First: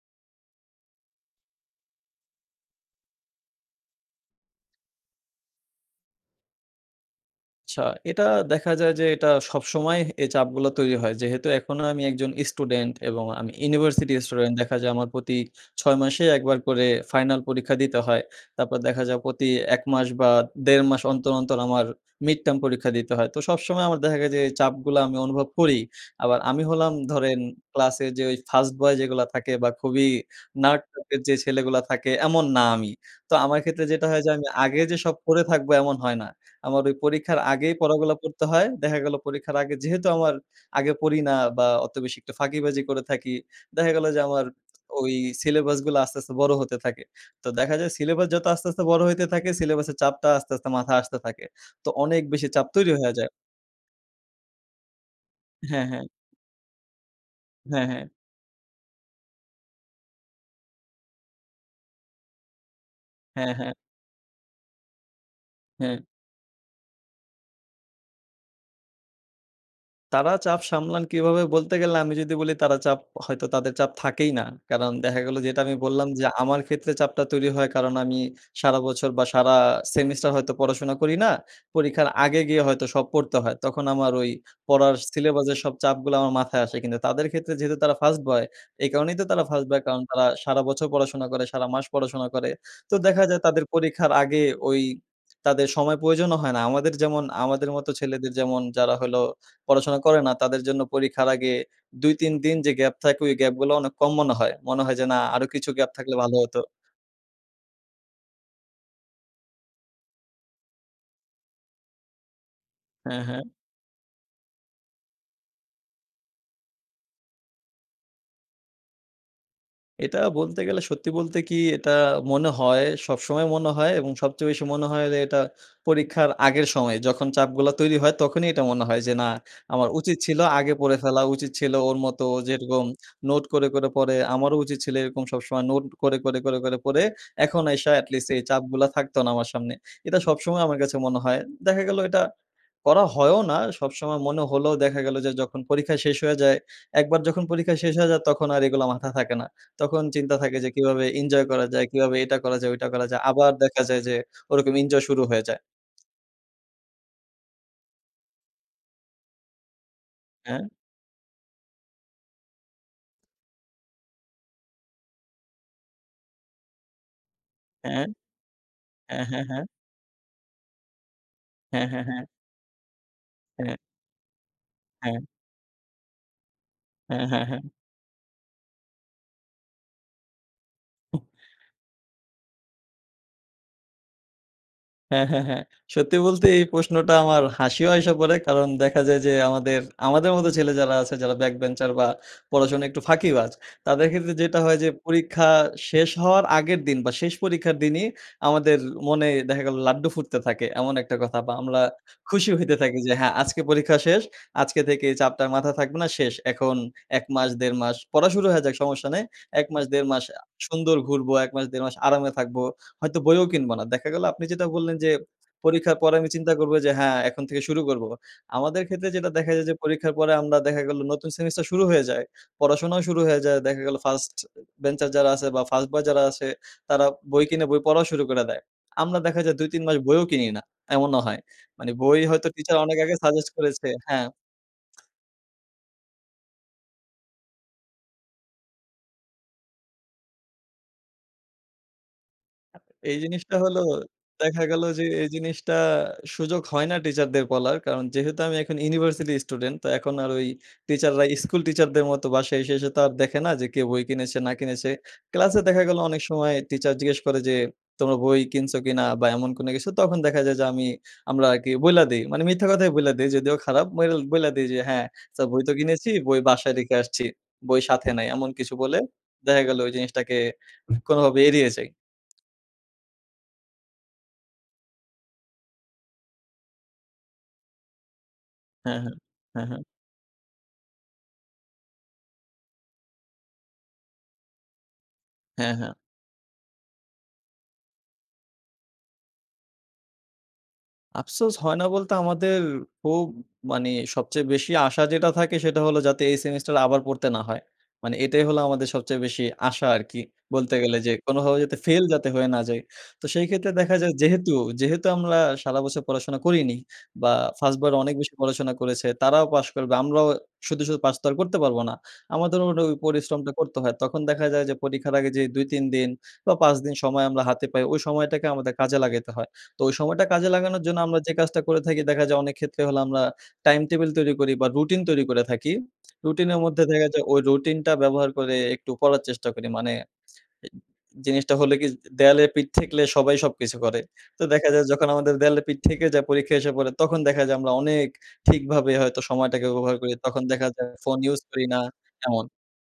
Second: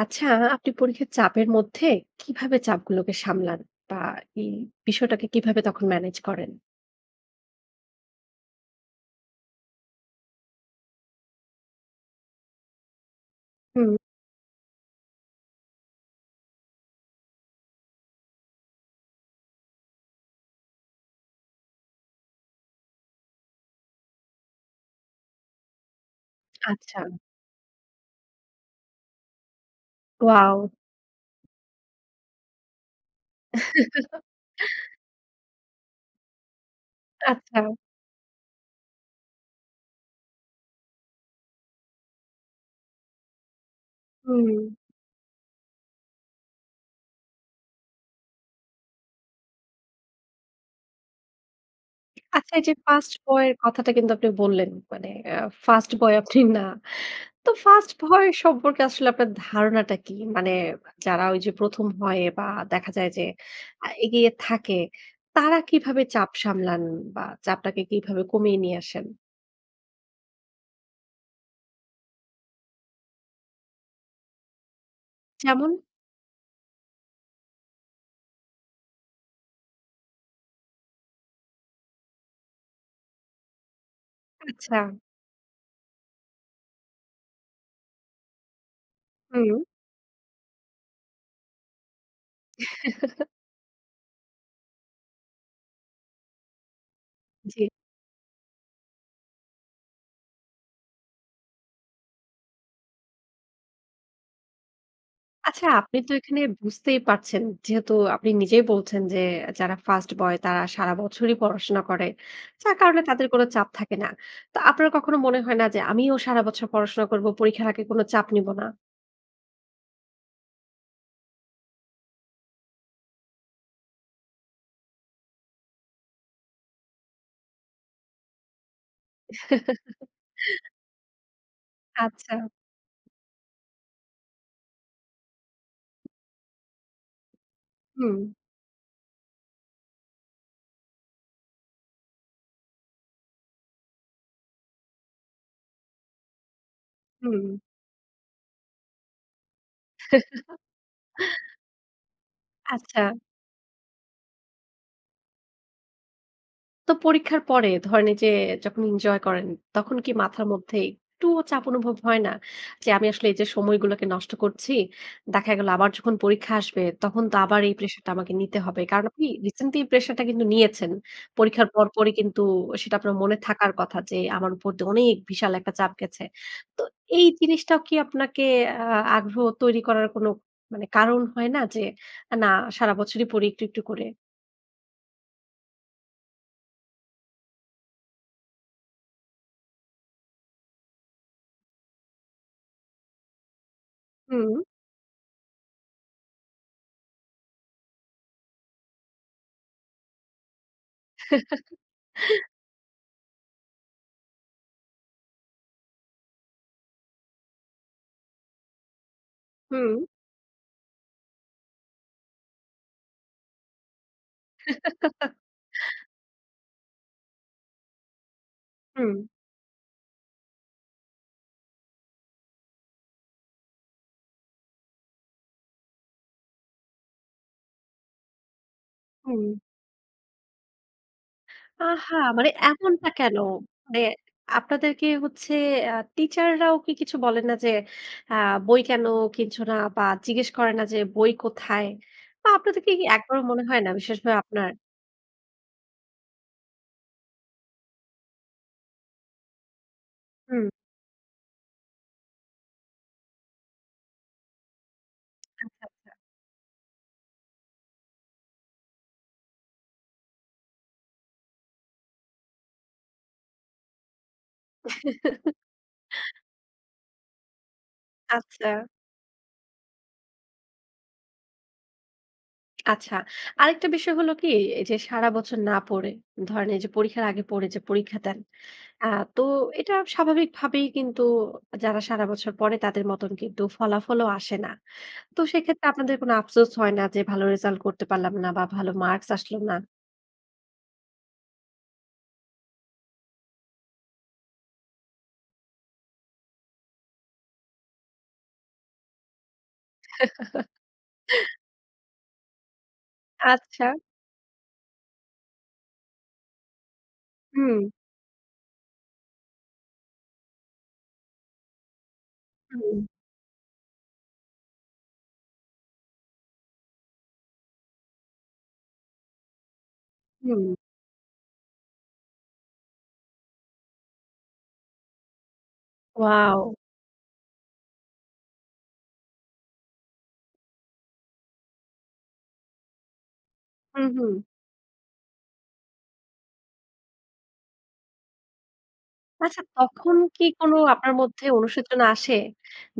আচ্ছা, আপনি পরীক্ষার চাপের মধ্যে কীভাবে চাপগুলোকে সামলান বা, এই বিষয়টাকে কীভাবে তখন ম্যানেজ করেন? আচ্ছা, এটা দেখা যায় যে, এটা সবসময় হে এই চাপগুলো তৈরি হয়। যেহেতু এখনো আমি একজন স্টুডেন্ট এবং আমি হুম। University student. দেখা যায়, আমার প্রতি ৬ মাসে একবার করে ফাইনাল পরীক্ষা দিতে হয়। তারপর দেখা যায়, প্রতি ১ মাস বা, ১.৫ মাস অন্তর, অন্তর আমার mid term পরীক্ষা দিতে হয়। তো সবসময় আমার দেখা যায়, এই চাপগুলো আমি অনুভব করি। আবার আমি হলাম আচ্ছা। ধরেন, ক্লাসের যে ওই ফার্স্ট বয় যেগুলো থাকে বা, খুবই ওয়াও! nerd টাইপের যে ছেলেগুলো থাকে, এমন না আমি। তো আমার ক্ষেত্রে যেটা হয় যে, আমি আগে যে সব পড়ে থাকবো, এমন হয় না। আমার ওই পরীক্ষার আচ্ছা। আগেই পড়াগুলো পড়তে হয়। দেখা গেলো পরীক্ষার আগে যেহেতু আমার আগে পড়ি না বা, অত বেশি একটা ফাঁকিবাজি করে থাকি। দেখা গেলো যে, আমার হুম। ওই সিলেবাসগুলো আস্তে, আস্তে বড় হতে থাকে। তো দেখা যায়, সিলেবাস যত আস্তে, আস্তে বড় হইতে থাকে, সিলেবাসের চাপটা আস্তে, আস্তে মাথা আসতে থাকে। তো অনেক বেশি আচ্ছা, চাপ এইযে তৈরি ফার্স্ট হয়া যায়। বয়ের কথাটা কিন্তু আপনি বললেন, মানে আ হ্যাঁ, ফার্স্ট হ্যাঁ। বয় আপনি না। তো, হ্যাঁ, ফার্স্ট হ্যাঁ। ভয় সম্পর্কে আসলে আপনার ধারণাটা কি? মানে যারা ঐযে ১ম হয় বা, দেখা যায় যে, হ্যাঁ, হ্যাঁ। আ এগিয়ে থাকে, তারা হ্যাঁ। কিভাবে চাপ সামলান বা, চাপটাকে কিভাবে কমিয়ে নিয়ে আসেন? তারা চাপ সামলান কীভাবে? বলতে গেলে আমি যদি বলি, তারা চাপ হয়তো তাদের চাপ থাকেই না। কারণ দেখা গেলো, যেটা আমি যেমন? বল্লাম যে, আমার ক্ষেত্রে চাপটা তৈরি হয়, কারণ আমি সারা বছর বা, সারা সেমিস্টার হয়তো পড়াশোনা করি না। পরীক্ষার আগে গিয়ে হয়তো সব পড়তে হয়। তখন আমার ওই পড়ার আচ্ছা। সিলেবাসের সব চাপগুলো আমার মাথায় আসে। কিন্তু তাদের ক্ষেত্রে যেহেতু তারা ফার্স্ট বয়, এই কারণেই তো তারা হুম। First boy. কারণ তারা সারা বছর পড়াশোনা করে, সারা মাস পড়াশোনা করে। তো দেখা যায় তাদের পরীক্ষার আগে ওই তাদের সময় প্রয়োজনও হয় না। আমাদের যেমন জি। আমাদের মতো ছেলেদের যেমন যারা হলো পড়াশোনা করে না, তাদের জন্য পরীক্ষার আগে ২ ৩ দিন যে গ্যাপ থাকে, ওই গ্যাপগুলো অনেক কম মনে হয়। মনে হয় যে, না, আরো আচ্ছা, কিছু গ্যাপ আপনি তো থাকলে ভালো এখানে হতো। বুঝতেই পারছেন যেহেতু আপনি নিজেই বলছেন যে, যারা ফার্স্ট বয় তারা সারা বছরই পড়াশোনা করে। যার কারণে হ্যাঁ, তাদের কোন হ্যাঁ। চাপ থাকে না। তো আপনার কখনো মনে হয় না যে, আমিও সারা বছর পড়াশোনা করবো, পরীক্ষার আগে কোন চাপ নিব না? এটা বলতে গেলে সত্যি বলতে কি, এটা মনে হয়, সবসময় মনে হয় এবং সবচেয়ে বেশি মনে হয় যে এটা পরীক্ষার আগের সময়। যখন চাপগুলো তৈরি হয়, তখনই এটা মনে হয় যে, না, আমার উচিত ছিলো আগে পড়ে ফেলা, উচিত ছিল ওর মতো আচ্ছা। যেরকম নোট করে, করে পড়ে। আমারও উচিৎ ছিল এরকম সবসময় নোট করে, করে, করে, করে পড়ে, এখন আইসা হুম। এটলিস্ট এই চাপগুলো থাকতো না আমার সামনে। এটা সবসময় আমার কাছে মনে হয়। দেখা গেলো এটা করা হয়ও না, সবসময় মনে হলেও দেখা গেলো যে, যখন পরীক্ষা শেষ হয়ে যায় একবার যখন হুম। পরীক্ষা শেষ হয়ে যায়, তখন আর এগুলো মাথায় থাকে না। তখন চিন্তা থাকে যে কীভাবে এঞ্জয় করা যায়? কীভাবে এটা করা যায়? ওইটা আচ্ছা। করা যায়? আবার দেখা যায় যে, ওরকম এঞ্জয় শুরু হয়ে যায়। তো পরীক্ষার পরে ধরেন, এইযে যখন এঞ্জয় করেন, তখন কি মাথার হ্যাঁ। মধ্যে একটুও চাপ অনুভব হয় না? যে, আমি আসলে এইযে সময়গুলোকে নষ্ট করছি, দেখা গেলো আবার যখন পরীক্ষা আসবে, তখন তো আবার এই হ্যাঁ। প্রেশারটা আমাকে নিতে হবে? কারণ, হ্যাঁ, আপনি হ্যাঁ, হ্যাঁ। রিসেন্টলি এই প্রেশারটা কিন্তু নিয়েছেন। পরীক্ষার হ্যাঁ, পর, হ্যাঁ, পরই হ্যাঁ। কিন্তু সেটা আপনার মনে থাকার হ্যাঁ। কথা যে, আমার উপর দিয়ে অনেক হ্যাঁ। বিশাল একটা চাপ গেছে। তো হ্যাঁ, এই হ্যাঁ, হ্যাঁ। জিনিসটাও কি আপনাকে আ আগ্রহ তৈরি করার কোনো মানে হু। কারণ হয় না যে, এ না সারা বছরই পড়ি একটু, একটু করে। হ্যাঁ, হ্যাঁ, হ্যাঁ। সত্যি বলতে, এই প্রশ্নটা আমার হাসিও আইসা পড়ে। কারণ, দেখা যায় যে আমাদের আমাদের মতো ছেলে যারা আছে, যারা back bencher বা, পড়াশোনা একটু ফাঁকিবাজ। তাদের ক্ষেত্রে যেটা হুম। হয় যে পরীক্ষা শেষ হওয়ার আগের দিন বা, শেষ পরীক্ষার দিনই আমাদের মনে দেখা গেলো লাড্ডু ফুটতে থাকে, এমন একটা কথা। বা, আমরা খুশি হইতে থাকি যে, হ্যাঁ, আজকে পরীক্ষা শেষ। আজকে থেকে চাপটা মাথা থাকবে না, শেষ। এখন ১ মাস, ১.৫ মাস পড়া শুরু হয়ে যাক, সমস্যা নেই। ১ মাস, হুম। ১.৫ মাস আ সুন্দর ঘুরবো। ১ মাস, ১.৫ মাস আরামে থাকবো। হয়তো বইও কিনব না। দেখা গেলো আপনি যেটা বললেন যে, পরীক্ষার পরে আমি চিন্তা করবো যে, হ্যাঁ, এখন থেকে শুরু করবো। আমাদের ক্ষেত্রে হুম। যেটা দেখা যায় যে, পরীক্ষার পরে আমরা দেখা গেলো নতুন সেমিস্টার শুরু হয়ে যায়, পড়াশোনাও শুরু হয়ে যায়। দেখা গেলো first এ bencher যারা আছে বা, ফার্স্ট বয় যারা আছে, তারা বই কিনে বই পড়াও শুরু করে দেয়। আমরা দেখা হুম। যায় ২ ৩ মাস বইও কিনি না এমনও হয়। মানে আহা! বই হয়তো মানে টিচার অনেক এমনটা আগে কেন? সাজেস্ট করেছে মানে হ্যাঁ। আপনাদেরকে হচ্ছে আ টিচাররাও কি কিছু বলে না যে, "আ বই কেন কিনছ না?" বা, জিজ্ঞেস করে না যে, "বই কোথায়?" বা, আপনাদেরকে কি এই একবারও জিনিসটা মনে হলো হয় না? বিশেষভাবে দেখা আপনার? গেল যে, এই জিনিসটা সুযোগ হয় না টিচারদের বলার। কারণ, যেহেতু আমি এখন ইউনিভার্সিটি স্টুডেন্ট, তো এখন আর ওই হুম। টিচাররা স্কুল টিচারদের মতো বাসায় এসে, এসে তো দেখে না যে কে বই কিনেছে, না কিনেছে। ক্লাসে দেখা আচ্ছা, গেল আচ্ছা। অনেক সময় টিচার জিজ্ঞেস করে যে, "তোমরা বই কিনছো কিনা?" বা, এমন কোনো কিছু। তখন দেখা যায় যে, আমি আমরা আরকি বইলা দেই। মানে মিথ্যা কথাই বইলা দেই। যদিও খারাপ। বল বইলা দেই যে, হ্যাঁ, "স্যার বই তো কিনেছি। বই বাসায় রেখে আসছি। বই সাথে নাই।" এমন আচ্ছা। কিছু বলে, দেখা গেলো ওই জিনিসটাকে কোনোভাবে এড়িয়ে যাই। আচ্ছা। আরেকটা বিষয় হলো কি? এইযে সারা বছর না পড়ে। ধরেন এইযে পরীক্ষার আগে পড়ে যে পরীক্ষা দেন। হ্যাঁ, অ্যা হ্যাঁ, তো হ্যাঁ, হ্যাঁ। এটা স্বাভাবিকভাবেই কিন্তু যারা সারা বছর পড়ে তাদের মতন কিন্তু ফলাফলও আসে না। তো হ্যাঁ, সেক্ষেত্রে হ্যাঁ। আপনাদের কোন আফসোস হয় না যে, ভালো রেজাল্ট করতে পারলাম না বা ভালো মার্কস আসলো না? আফসোস হয় না বলতে আমাদের খুব, মানে সবচেয়ে বেশি আশা যেটা থাকে সেটা হলো, যাতে এই সেমিস্টার আবার পড়তে না হয়। মানে এটাই হলো আমাদের সবচেয়ে বেশি আশা আরকি, বলতে গেলে যে কোনোভাবে যেতে ফেল যাতে হয়ে না যাই। তো সেই ক্ষেত্রে আচ্ছা। দেখা যায় যেহেতু, যেহেতু আমরা সারা বছর পড়াশোনা করিনি বা ফার্স্ট হুম। বয়রা অনেক বেশি পড়াশোনা করেছে তারাও পাশ করবে। আমরাও শুধু, শুধু পাস তো আর করতে পারবো না। আমাদের মোট ওই হুম। পরিশ্রমটা করতে হয়। তখন দেখা যায় যে পরীক্ষার আগে যে ২-৩ দিন বা ৫ দিন সময় আমরা হাতে পাই। ওই সময়টাকে আমাদের কাজে লাগাইতে হয়। তো ওই সময়টা কাজে হু। লাগানোর জন্য আমরা যে কাজটা করে থাকি। দেখা যায় অনেক ক্ষেত্রে হলে, আমরা টাইম টেবিল তৈরি করি বা রুটিন তৈরি করে থাকি। রুটিনের ওয়াও! মধ্যে দেখা যায় ওই রুটিনটা ব্যবহার করে একটু পড়ার চেষ্টা করি মানে এ জিনিসটা হলো কি? দেয়ালের পিঠ ঠেকলে সবাই সবকিছু করে। হুম, হুম। তো দেখা যায় যখন আমাদের দেয়ালের পিঠ থেকে যায়। পরীক্ষা এসে পড়ে তখন দেখা যায় আমরা অনেক ঠিকভাবে হয়তো আচ্ছা সময়টাকে ওভাবে করে। তখন তখন কি দেখা কোন যায় আপনার ফোন ইউজ মধ্যে করি না অনুশোচনা আসে? এমন।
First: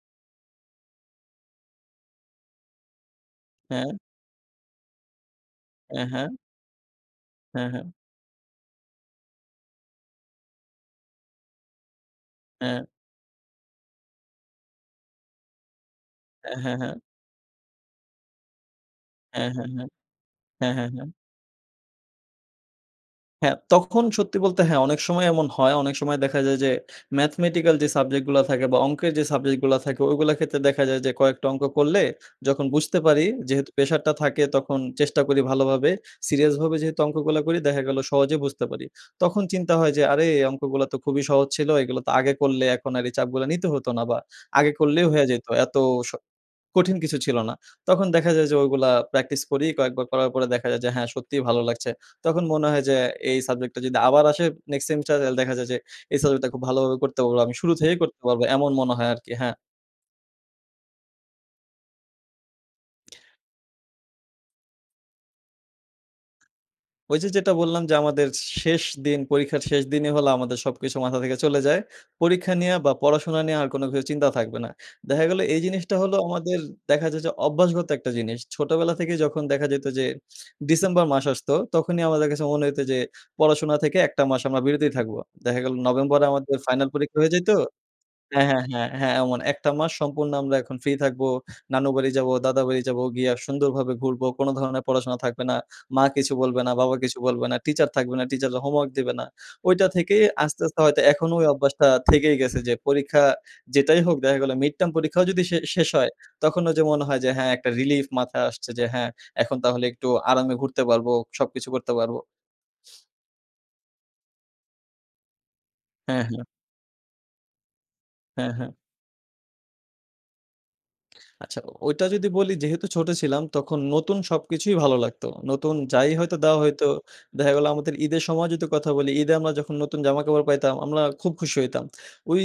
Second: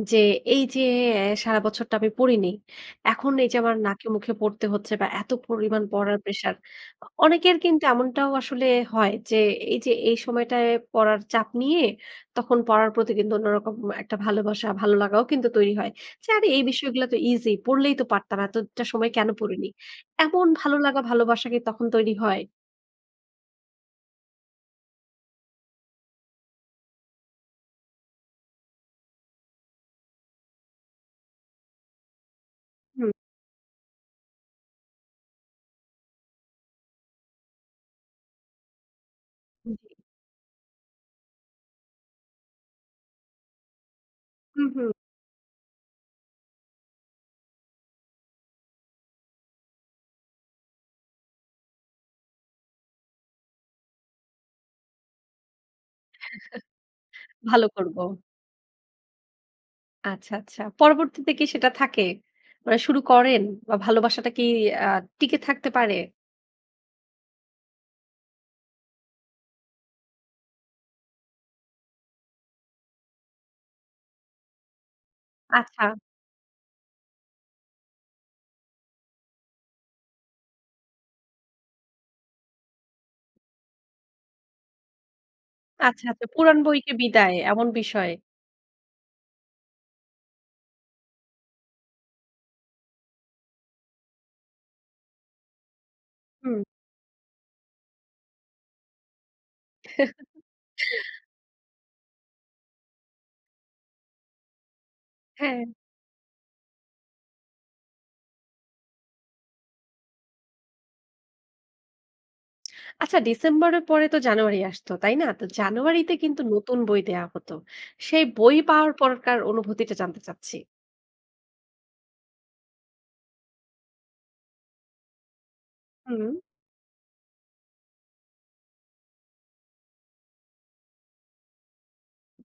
যে এইযে এ সারা বছরটা আমি পড়িনি। এখন এইযে আমার হ্যাঁ। নাকে মুখে পড়তে হচ্ছে বা এতো পরিমাণ হ্যাঁ, পড়ার হ্যাঁ। প্রেশার। অ অনেকের হ্যাঁ, কিন্তু হ্যাঁ। এমনটাও আসলে হয় যে, এইযে এই সময়টায় পড়ার চাপ নিয়ে তখন হ্যাঁ। পড়ার প্রতি কিন্তু অন্যরকম একটা ভালোবাসা, ভালোলাগাও কিন্তু তৈরি হয়। যে আরে হ্যাঁ, এই হ্যাঁ, হ্যাঁ। বিষয়গুলা তো ইজি পড়লেই তো পারতাম। এতটা সময় কেনো হ্যাঁ, হ্যাঁ, পড়িনি। হ্যাঁ। এমন হ্যাঁ, হ্যাঁ, ভালোলাগা হ্যাঁ। ভালোবাসা কি তখন তৈরি হয়? হ্যাঁ, তখন সত্যি বলতে হ্যাঁ, অনেক সময় এমন হয়। অনেক সময় দেখা যায় যে, Mathematical যে সাবজেক্ট গুলা থাকে বা অংকের যে সাবজেক্ট গুলা থাকে। ওগুলা ক্ষেত্রে দেখা যায় যে, কয়েকটা অঙ্ক করলে যখন বুঝতে হু। পারি। যেহেতু প্রেশারটা থাকে তখন চেষ্টা করি ভালোভাবে। সিরিয়াসভাবে যেহেতু অঙ্কগুলা করি দেখা গেলো সহজে বুঝতে পারি। তখন চিন্তা জী। হয় যে আরে এ অঙ্কগুলা তো খুবই সহজ ছিল। এগুলা তো আগে করলে এখন আর এই চাপগুলা নিতে হতো না। বা হু, আগে হু। করলেই হইয়া যেত। এত স কঠিন কিছু ছিল না। তখন দেখা যায় যে ওইগুলা প্র্যাকটিস করি। কয়েকবার করার পরে দেখা যায় যে হ্যাঁ, সত্যিই ভালো লাগছে। তখন মনে হয় যে, এই সাবজেক্ট টা যদি আবার আসে next semester হলে দেখা যায় যে এই সাবজেক্টটা খুব ভালোভাবে করতে পারবো। আমি ভালো শুরু করব। থেকেই করতে পারব। এমন মনে হয় আরকি হ্যাঁ। আচ্ছা, আচ্ছা। পরবর্তীতে কি সেটা থাকে? মানে শুরু করেন? বা ভালোবাসাটা কি আ টিকে থাকতে পারে? ওই যে, যেটা বললাম যে আমাদের শেষ দিন, পরীক্ষার শেষ দিনই হল আমাদের সবকিছু মাথা থেকে চলে যায়। পরীক্ষা নিয়ে বা পড়াশোনা নিয়ে আর কোনো কিছু চিন্তাও থাকবে না। দেখা গেলো এই জিনিসটা আচ্ছা। হলো আমাদের দেখা যায় যে অভ্যাসগত একটা জিনিস। ছোটবেলা থেকে যখন দেখা যেত যে, ডিসেম্বর মাস আসতো তখনই আমাদের কাছে মনে হইত যে, পড়াশোনা থেকে ১ টা মাস আমরা বিরতই থাকবো। দেখা গেলো আচ্ছা, নভেম্বরে আচ্ছা। আমাদের পুরাণ ফাইনাল বইকে পরীক্ষা হইয়া বিদায় যাইত এমন বিষয়? হ্যাঁ, হ্যাঁ, হ্যাঁ, হ্যাঁ এমন, ১ টা মাস সম্পূর্ণ আমরা এখন ফ্রি থাকব। নানু বাড়ি যাবো, দাদা বাড়ি যাবো গিয়া সুন্দরভাবে ঘুরবো। কোন ধরনের পড়াশোনা থাকবে না। মা কিছু হুম। বলবে না, বাবা কিছু বলবে না। টিচার থাকবে না, টিচাররা হোমওয়ার্ক দিবে না। ঐটা থেকেই আস্তে, আস্তে হয়তো এখনো ওই অভ্যাসটা থেকেই গেছে যে, পরীক্ষা যেটাই হোক। দেখা গেলো মিড-টার্ম পরীক্ষাও যদি শে হ্যাঁ। শেষ হয়, তখনো যে মনে হয় যে, হ্যাঁ, একটা রিলিফ মাথায় আসছে যে হ্যাঁ, এখন তাহলে একটু আরামে ঘুরতে পারবো, সবকিছু করতে পারব। আচ্ছা, ডিসেম্বরের পরে তো জানুয়ারি আসত, তাই না? তো জানুয়ারি তে হ্যাঁ, হ্যাঁ। কিন্তু নতুন বই দেওয়া হত। সেই হ্যাঁ, বই হ্যাঁ। পাওয়ার পরের অনুভূতিটা জানতে চাচ্ছি। আচ্ছা, ও ঐটা যদি বলি, যেহেতু ছোট ছিলাম, তখন নতুন সবকিছুই ভালো লাগতো। নতুন যাই হুম। হয়তো দেওয়া হইতো, দেখা গেল আমাদের ঈদের সময় যদি কথা বলি। ঈদে আমরা যখন নতুন জামা কাপড় পাইতাম, আমরা খুব খুশি হইতাম। ওই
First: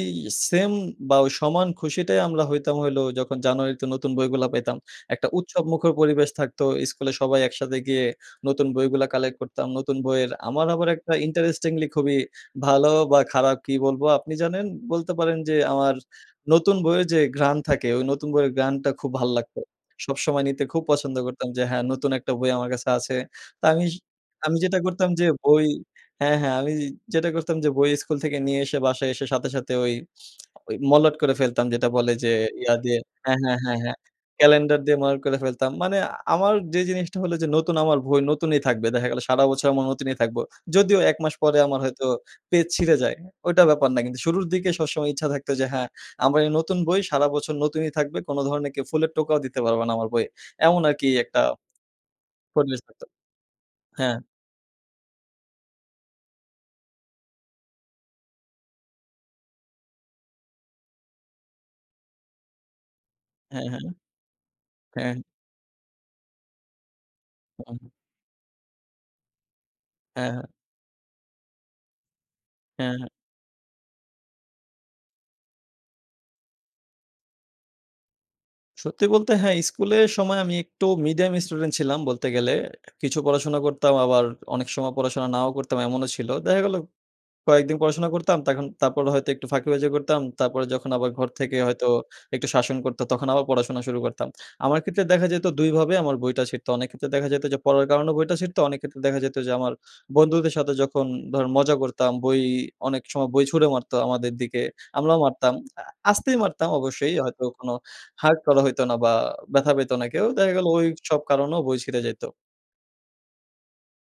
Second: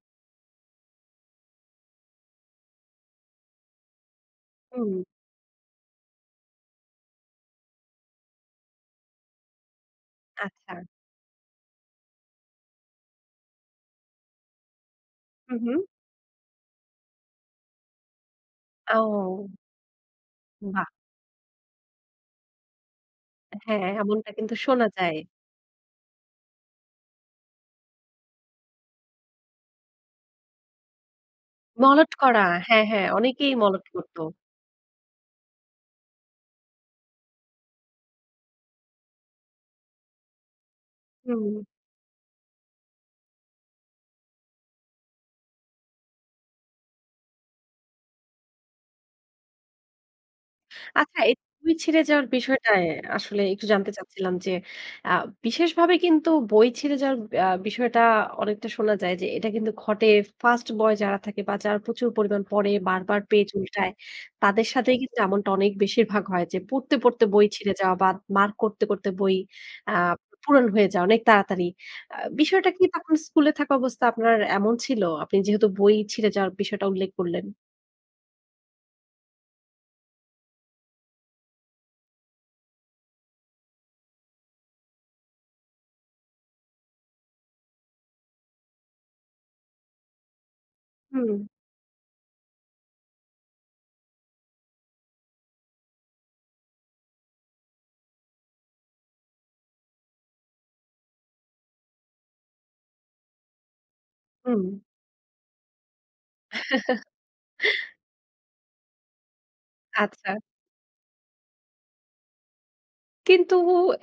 সেম বা, ওই সমান খুশিটাই আমরা হইতাম হইলো যখন জানুয়ারিতে নতুন বইগুলা পাইতাম। হুম। একটা উৎসবমুখর পরিবেশ থাকত। স্কুলে সবাই একসাথে গিয়ে নতুন বইগুলা কালেক্ট করতাম। নতুন বইয়ের আমার আচ্ছা। আবার একটা interestingly খুবই ভালো বা, খারাপ কি বলবো আপনি জানেন? বলতে পারেন যে, হু, হু। আমার নতুন বইয়ের যে ঘ্রান থাকে, ওই নতুন বইয়ের ঘ্রাণটা খুব ভালো ও! লাগতো। সবসময় নিতে খুব বাহ! পছন্দ করতাম যে, হ্যাঁ, নতুন একটা বই আমার কাছে আছে। তা হ্যাঁ, আমিস এমনটা কিন্তু আমি যেটা শোনা করতাম যায়। যে বই হ্যাঁ, হ্যাঁ। আমি যেটা করতাম যে বই স্কুল থেকে নিয়ে এসে বাসায় এসে সাথে, সাথে ওই মলাট করে ফেলতাম। যেটা মলাট বলে যে, করা। ইয়া হ্যাঁ, দিয়ে হ্যাঁ। হ্যাঁ, অনেকেই হ্যাঁ, হ্যাঁ, মলাট হ্যাঁ। করতো। ক্যালেন্ডার দিয়ে মলাট করে ফেলতাম। মানে আ আমার যে জিনিসটা হলো যে, নতুন আমার বই নতুনই থাকবে। দেখা গেল সারা বছর এমন নতুনই থাকব। যদিও ১ মাস পরে হুম। আমার হয়তো পেজ ছিঁড়ে যায়। ঐটা ব্যাপার না। কিন্তু শুরুর দিকে সবসময় ইচ্ছা থাকতো যে, "হ্যাঁ, আমার এই নতুন বই সারা বছর নতুনই থাকবে। কোন ধরনের কেউ ফুলের টোকাও দিতে পারবা না আমার বইয়ে।" এমন আরকি আচ্ছা, এই একটা বই ছিঁড়ে যাওয়ার পরিবেশ বিষয়টায় হইতো। আসলে একটু জানতে হ্যাঁ। চাচ্ছিলাম যে, আ বিশেষভাবে কিন্তু বই ছিঁড়ে যাওয়ার বে বিষয়টা অনেকটা শোনা যায় যে, এটা কিন্তু ঘটে ফার্স্ট বয় যারা থাকে বা, যারা প্রচুর পরিমাণ পড়ে, বারবার পেজ হ্যাঁ, হ্যাঁ। উল্টায়, তাদের সাথেই হ্যাঁ। কিন্তু এমনটা অনেক বেশিরভাগ হয়। যে পড়তে, পড়তে বই ছিঁড়ে হুম। যাওয়া বা, মার্ক করতে, করতে বই আ হ্যাঁ, পু হ্যাঁ। পুরনো হয়ে যাওয়া অনেক তাড়াতাড়ি। আ বিষয়টা কি হ্যাঁ, হ্যাঁ। তখন স্কুলে থাকা অবস্থা আপনার এমন ছিল? আপনি যেহেতু বই ছিঁড়ে যাওয়ার বিষয়টা উল্লেখ করলেন? সত্যি বলতে হ্যাঁ স্কুলের সময় আমি একটু মিডিয়াম স্টুডেন্ট ছিলাম বলতে গেলে। কিছু পড়াশোনা করতাম আবার অনেক সময় পড়াশোনা নাও করতাম এমনও ছিল। দেখা গেলো কয়েকদিন পড়াশোনা করতাম, তখন তারপর হয়তো একটু ফাঁকিবাজি করতাম। তারপরে যখন আবার ঘর হুম। থেকে হয়তো একটু শাসন করতো, তখন আবার পড়াশোনা শুরু করতাম। আমার ক্ষেত্রে দেখা যাইতো ২ ভাবে আমার বইটা ছিঁড়তো। অনেক ক্ষেত্রে দেখা যাইতো যে পড়ার কারণেও বইটা ছিড়তো, অনেক ক্ষেত্রে দেখা যাইতো যে আমার বন্ধুদের সাথে যখন ধরেন মজা করতাম, বই অনেক সময় বই ছুঁড়ে মারতো আমাদের হুম। দিকে, আমরাও মারতাম। আ আস্তেই মারতাম অবশ্যই, হয়তো কোনো hurt করা হইতো না বা ব্যথা পাইতো না কেউ। আচ্ছা। দেখা গেলো ওইসব কারণেও বই ছিড়ে যাইতো। কিন্তু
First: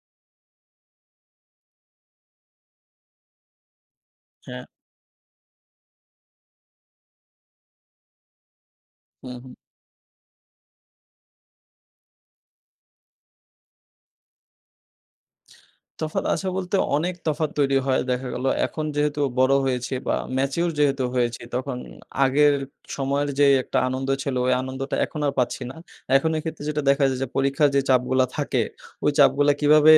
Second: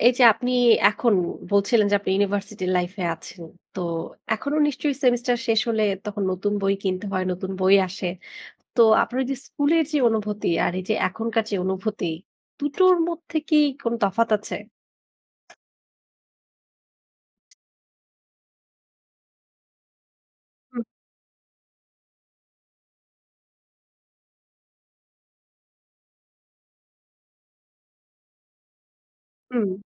এইযে আপনি এখন বলছিলেন যে আপনি ইউনিভার্সিটির লাইফ এ আছেন। তো এখনো হ্যাঁ। নিশ্চয়ই সেমিস্টার শেষ হলে তখন নতুন বই কিনতে হয়, নতুন বই আসে। তো আপনার হুম, ওইযে হুম। স্কুলের যে অনুভূতি আর এইযে এখনকার যে অনুভূতি, ২ টোর মধ্যে কি কোনো তফাৎ আছে? তফাৎ আছে বলতে অনেক তফাৎ তৈরি হয়। দেখা গেলো, এখন যেহেতু বড় হয়েছি বা ম্যাচিউর যেহেতু হয়েছি তখন আগের সময়ের যে একটা আনন্দ ছিল ওই আনন্দটা এখন আর পাচ্ছি না। এখন এ ক্ষেত্রে যেটা দেখা যায় যে পরীক্ষা যে চাপগুলা থাকে, ওই চাপগুলা হুম। কীভাবে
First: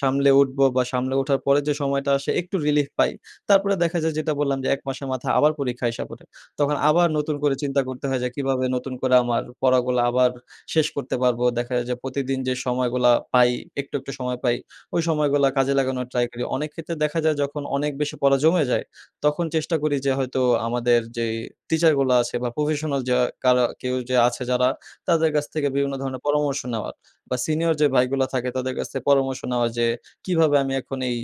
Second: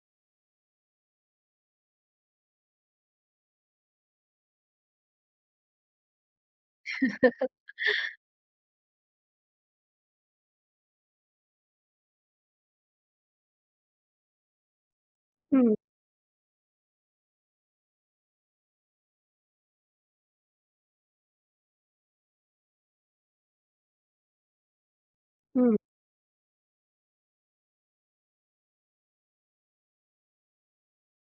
সামলে উঠবো বা সামলে ওঠার পরে যে সময়টা আসে একটু relief পাই। তারপরে দেখা যায় যেটা বললাম যে ১ মাসের মাথা আবার পরীক্ষা আইসা পরে। তখন আবার নতুন করে চিন্তা করতে হয় যে, "কিভাবে নতুন করে আমার পড়াগুলা আবার শেষ করতে পারবো।" দেখা যায় যে প্রতিদিন যে সময়গুলা পাই; একটু, একটু সময় পাই। ওই সময়গুলা হুম। কাজে লাগানোর ট্রাই করি। অনেক ক্ষেত্রে দেখা যায় যখন অনেক বেশি পড়া জমে যায়, তখন চেষ্টা করি যে হয়তো আমাদের যে টিচারগুলা আছে বা professional যা কারা কেউ যে আছে যারা, তাদের কাছ থেকে হুম। বিভিন্ন ধরনের পরামর্শ নেওয়ার বা সিনিয়র যে ভাইগুলা থাকে তাদের কাছ থেকে পরামর্শ নেওয়া যে, "কীভাবে আমি এখন এই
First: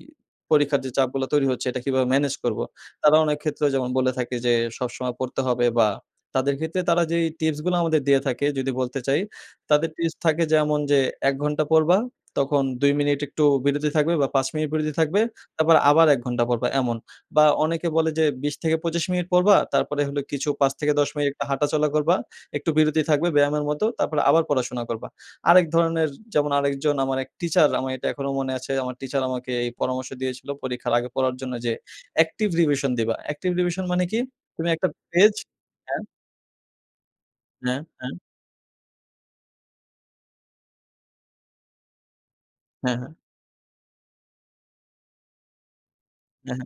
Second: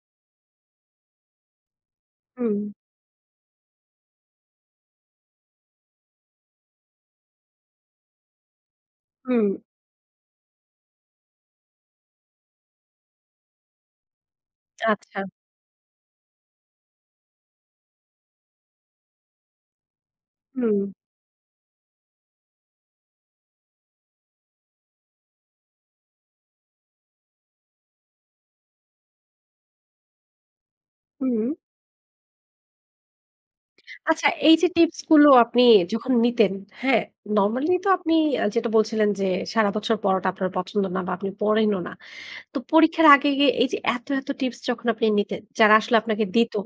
পরীক্ষার যে চাপগুলা তৈরি হচ্ছে এটা কিভাবে ম্যানেজ হুম। করবো?" তারা অনেক ক্ষেত্র যেমন বলে থাকে যে, "সবসময় পড়তে হবে" বা তাদের ক্ষেত্রে তারা যেই টিপসগুলা আমাদের দিয়ে থাকে যদি বলতে চাই, হুম। তাদের টিপস থাকে যেমন যে, "১ ঘন্টা পড়বা, তখন ২ মিনিট একটু বিরতি থাকবে বা ৫ মিনিট বিরতি থাকবে, আচ্ছা। তারপর আবার ১ ঘন্টা পড়বা" এমন বা অনেকে বলে যে, "২০-২৫ মিনিট পড়বা তারপরে হলো কিছু পাঁচ হুম। থেকে দশ মিনিট হাঁটাচলা করবা, একটু বিরতি থাকবে ব্যায়ামের মতো, তারপরে আবার পড়াশোনা করবা।" আরেক ধরনের যেমন আরেকজন আমার ১ টিচার, আমার এখনো মনে আছে আমার টিচার আমাকে এই পরামর্শ দিয়েছিলো পরীক্ষার আগে পড়ার হুম। জন্য যে, "active revision দিবা। active revision মানে কি? আচ্ছা এইযে তুমি ১ টা টিপসগুলো পেজ" আপনি হ্যাঁ। যখন নিতেন, হ্যাঁ? নরমালি হ্যাঁ, তো হ্যাঁ। আপনি অ্যা যেটা বলছিলেন যে সারাবছর পড়াটা আপনার পছন্দ না বা আপনি পড়েনও না। তো হ্যাঁ, পরীক্ষার হ্যাঁ। আগে গিয়ে এইযে এত, এত টিপস যখন আপনি নিতেন, যারা আসলে আপনাকে হ্যাঁ, দিতো,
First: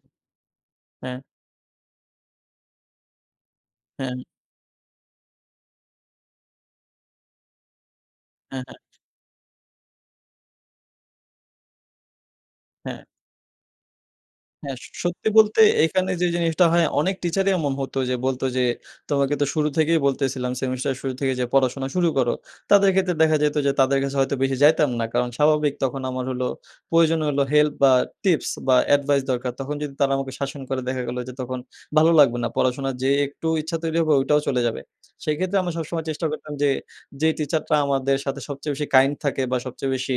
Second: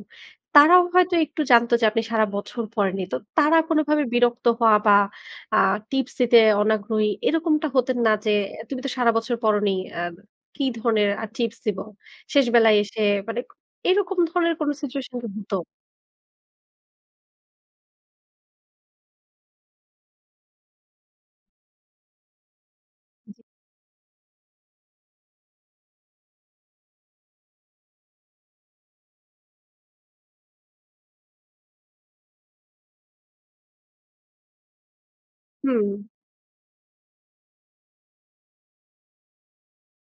তারাও হ্যাঁ। হয়তো হ্যাঁ। একটু জানতো যে আপনি সারাবছর পড়েননি। তো তারা কোনোভাবে হ্যাঁ। বিরক্ত হওয়া বা আ টিপস দিতে অনাগ্রহী এরকমটা হতেন না যে, হ্যাঁ, হ্যাঁ। "তুমি তো সারাবছর পড়োনি, আম কি ধরনের আর টিপস দিবো।" শেষবেলায় এসে হ্যাঁ। মানে ক এরকম ধরনের কোনো হ্যাঁ স সিচুয়েশন কি সত্যি হতো? বলতে এখানে যে জিনিসটা হয় অনেক টিচারই এমন হতো যে বলতো যে, "তোমাকে তো শুরু থেকেই বলতেছিলাম, সেমিস্টারের শুরু থেকেই যে পড়াশোনা শুরু করো।" তাদের ক্ষেত্রে দেখা যেতো যে তাদের কাছে হয়তো বেশি যাইতাম না। কারণ স্বাভাবিক তখন আমার হলো প্রয়োজন হলো হেল্প বা টিপস বা এডভাইস দরকার; তখন যদি তারা আমাকে শাসন করে, দেখা গেলো যে তখন ভালো লাগবে না। পড়াশোনার যে একটু ইচ্ছা তৈরি হবে ওইটাও চলে যাবে। সেক্ষেত্রে আমরা সবসময় হুম। চেষ্টা করতাম যে, যেই টিচারটা আমাদের সাথে সবচেয়ে বেশি kind থাকে বা সবচেয়ে বেশি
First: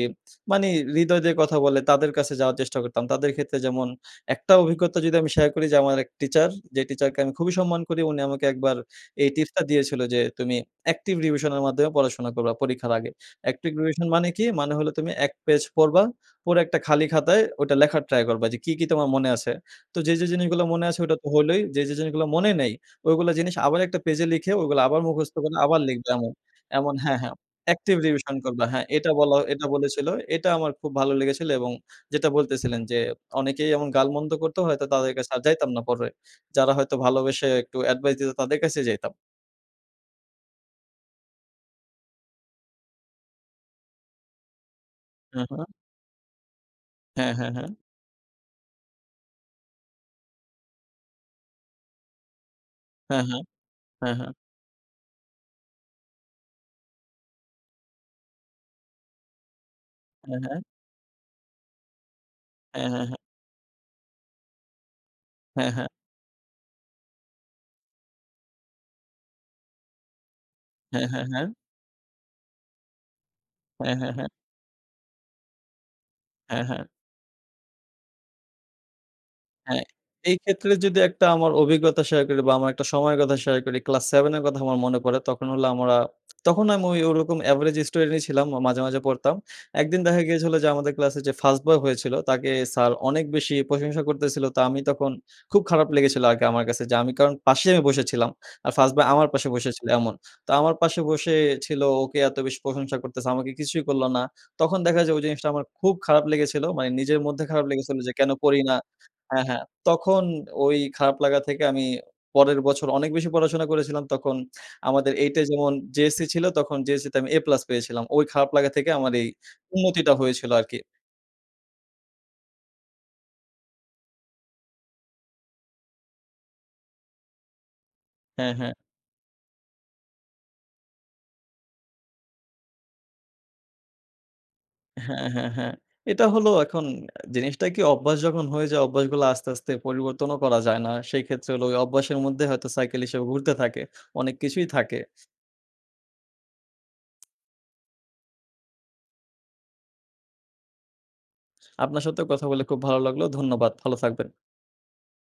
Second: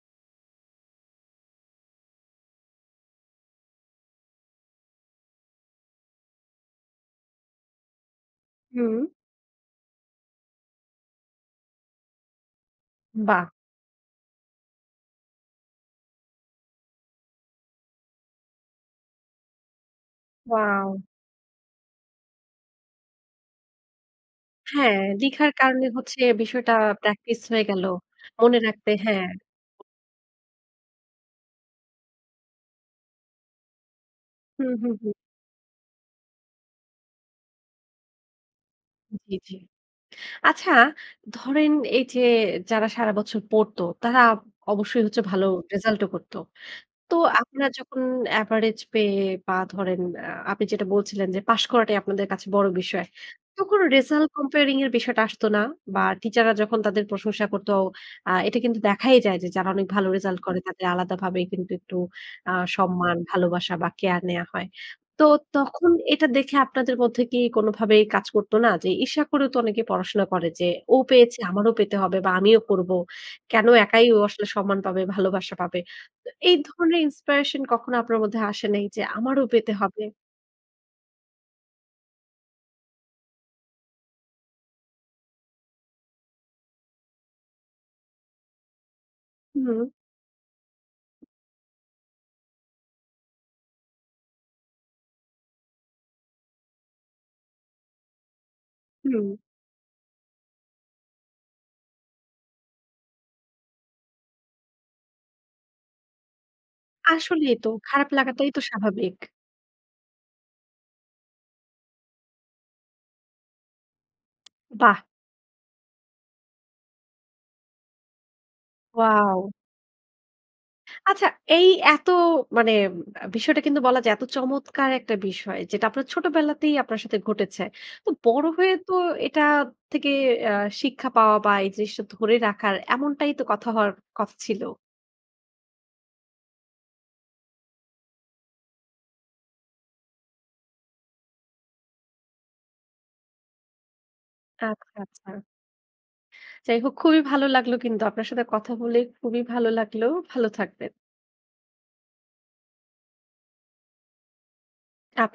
মানে হৃদয় দিয়ে কথা বলে তাদের কাছে যাওয়ার চেষ্টা করতাম। তাদের ক্ষেত্রে যেমন একটা অভিজ্ঞতা যদি আমি শেয়ার করি যে, আমার ১ টিচার; যে টিচারকে আমি খুবই সম্মান করি। উনি আমাকে একবার হুম। এই টিপসটা দিয়েছিল যে, "তুমি active revision এর মাধ্যমে পড়াশোনা করবা পরীক্ষার আগে। বাহ! active revision মানে কি? মানে হলো তুমি ১ পেজ পড়বা, পড়ে একটা খালি খাতায় ওইটা লেখার ট্রাই করবা; যে কি, কি তোমার মনে আছে। তো যে, যে জিনিসগুলা মনে আছে ওয়াও! ওটা তো হলোই। যে, যে জিনিসগুলো মনে নেই, ঐগুলা জিনিস আবার একটা পেজ এ লিখে ওগুলা হ্যাঁ, আবার মুখস্থ লিখার করে আবার কারণে লিখবে হচ্ছে এমন।" বিষয়টা এমন হ্যাঁ, হ্যাঁ। প্র্যাকটিস হয়ে গেলো। active revision মনে করবা, হ্যাঁ, রাখতে এটা হ্যাঁ। বলা এটা বলেছিলো। এটা আমার খুব ভালো লেগেছিলো এবং যেটা বলতেছিলেন যে, অনেকেই এমন গাল-মন্দ করতো, হু, হয়তো হু, হু। তাদের কাছে আর যাইতাম না পরে। যারা হয়তো ভালোবেসে একটু অ্যাডভাইস দিতো তাদের কাছেই যাইতাম। জি, জি। আচ্ছা ধরেন এইযে যারা সারাবছর পড়তো তারা অবশ্যই হচ্ছে হু, ভালো হু। রেজাল্টও করতো। তো হ্যাঁ, হ্যাঁ, আপনারা হ্যাঁ। যখন এভারেজ পেয়ে বা ধরেন আ আপনি যেটা বলছিলেন যে, "পাস করাটাই আপনাদের কাছে বড় বিষয়।" হ্যাঁ, হ্যাঁ। তো কোনো হ্যাঁ, রেজাল্ট হ্যাঁ। comparing এর বিষয়টা আসতো না? বা টিচাররা যখন তাদের প্রশংসা করতো আ এটা কিন্তু দেখাই যায় যে, যারা অনেক ভালো হ্যাঁ, রেজাল্ট হ্যাঁ। তাদের আলাদাভাবে কিন্তু একটু আ হ্যাঁ, হ্যাঁ, হ্যাঁ। সম্মান, ভালোবাসা বা কেয়ার নেয়া হয়। তো হ্যাঁ, হ্যাঁ। তখন এটা দেখে আপনাদের মধ্যে কি কোনোভাবেই কাজ করতো না? যে, ঈর্ষা করেও তো অনেকে পড়াশোনা করে যে, "ও হ্যাঁ, হ্যাঁ, পেয়েছে হ্যাঁ। আমারও পেতে হবে বা আমিও পড়বো, কেনো হ্যাঁ, একাই হ্যাঁ, ও হ্যাঁ। আসলে সম্মান পাবে, ভালোবাসা পাবে?" তো এই হ্যাঁ, হ্যাঁ। ধরনের inspiration কখনো আপনার মধ্যে আসে নাই যে, "আমারও পেতে হ্যাঁ। হবে?" এইক্ষেত্রে যদি ১ টা আমার অভিজ্ঞতা শেয়ার করি বা আমার একটা সময়ের কথা শেয়ার করি; ক্লাস 7 এর কথা আমার মনে পড়ে। তখন হলো আমরা, তখন আমি ঐ ওরকম এভারেজ স্টুডেন্টই ছিলাম। মাঝে, মাঝে পড়তাম। ১ হুম। দিন দেখা গিয়েছিলো যে আমাদের ক্লাসে যে ফার্স্ট বয় হয়েছিলো তাকে স্যার অনেক বেশি প্রশংসা করতেছিলো। তো আমি তখন খুব খারাপ লেগেছিলো আরকি আমার কাছে, যে আমি কারণ পাশে আমি বসেছিলাম। আর ফার্স্ট বয় হুম। আমার পাশে বসেছিলো এমন। তো আমার পাশে বসে ছিল ওকে এত বেশি প্রশংসা করতেছে, আমাকে কিছুই করলো না। তখন দেখা যায় ঐ জিনিসটা আমার খুব খারাপ লেগেছিলো। মানে নিজের মধ্যে আসলেই খারাপ তো, লেগেছিলো খারাপ যে কেন লাগাটাই পড়ি তো না স্বাভাবিক। হ্যাঁ, হ্যাঁ। তখন ওই খারাপ লাগা থেকে আমি পরের বছর অনেক বেশি পড়াশোনা করেছিলাম। তখন বাহ! আমাদের 8 এ যেমন JSC ছিল, তখন JSC তে আমি A+ পেয়েছিলাম। ওই খারাপ লাগা থেকে আমার এই ওয়াও! উন্নতিটা হয়েছিলো আরকি। আচ্ছা, এই এত মানে ব বিষয়টা কিন্তু বলা যায় এত চমৎকার একটা বিষয়, যেটা আপনার ছোটবেলাতেই আপনার সাথে ঘটেছে। তো বড় হ্যাঁ, হ্যাঁ। হয়ে তো এটা থেকে অ্যা শিক্ষা পাওয়া বা এই জিনিসটা ধরে রাখার এমনটাই তো কথা হওয়ার কথা ছিল? হ্যাঁ, হ্যাঁ, হ্যাঁ। এটা হলো এখন জিনিসটা কি অভ্যাস যখন হয়ে যায় অভ্যাসগুলো আস্তে, আস্তে পরিবর্তনও করা যায় না। সেইক্ষেত্রে হলো ওই অভ্যাসের মধ্যে হয়তো cycle হিসেবে ঘুরতে থাকে। অনেক কিছুই আচ্ছা, থাকে। আচ্ছা। যাই হোক খুবই ভালো লাগলো কিন্তু আপনার সাথে কথা বলে। খুবই ভালো লাগলো, ভালো থাকবেন। আপনার সাথেও কথা বলে খুব ভালো লাগলো। ধন্যবাদ। ভালো থাকবেন। আপনাক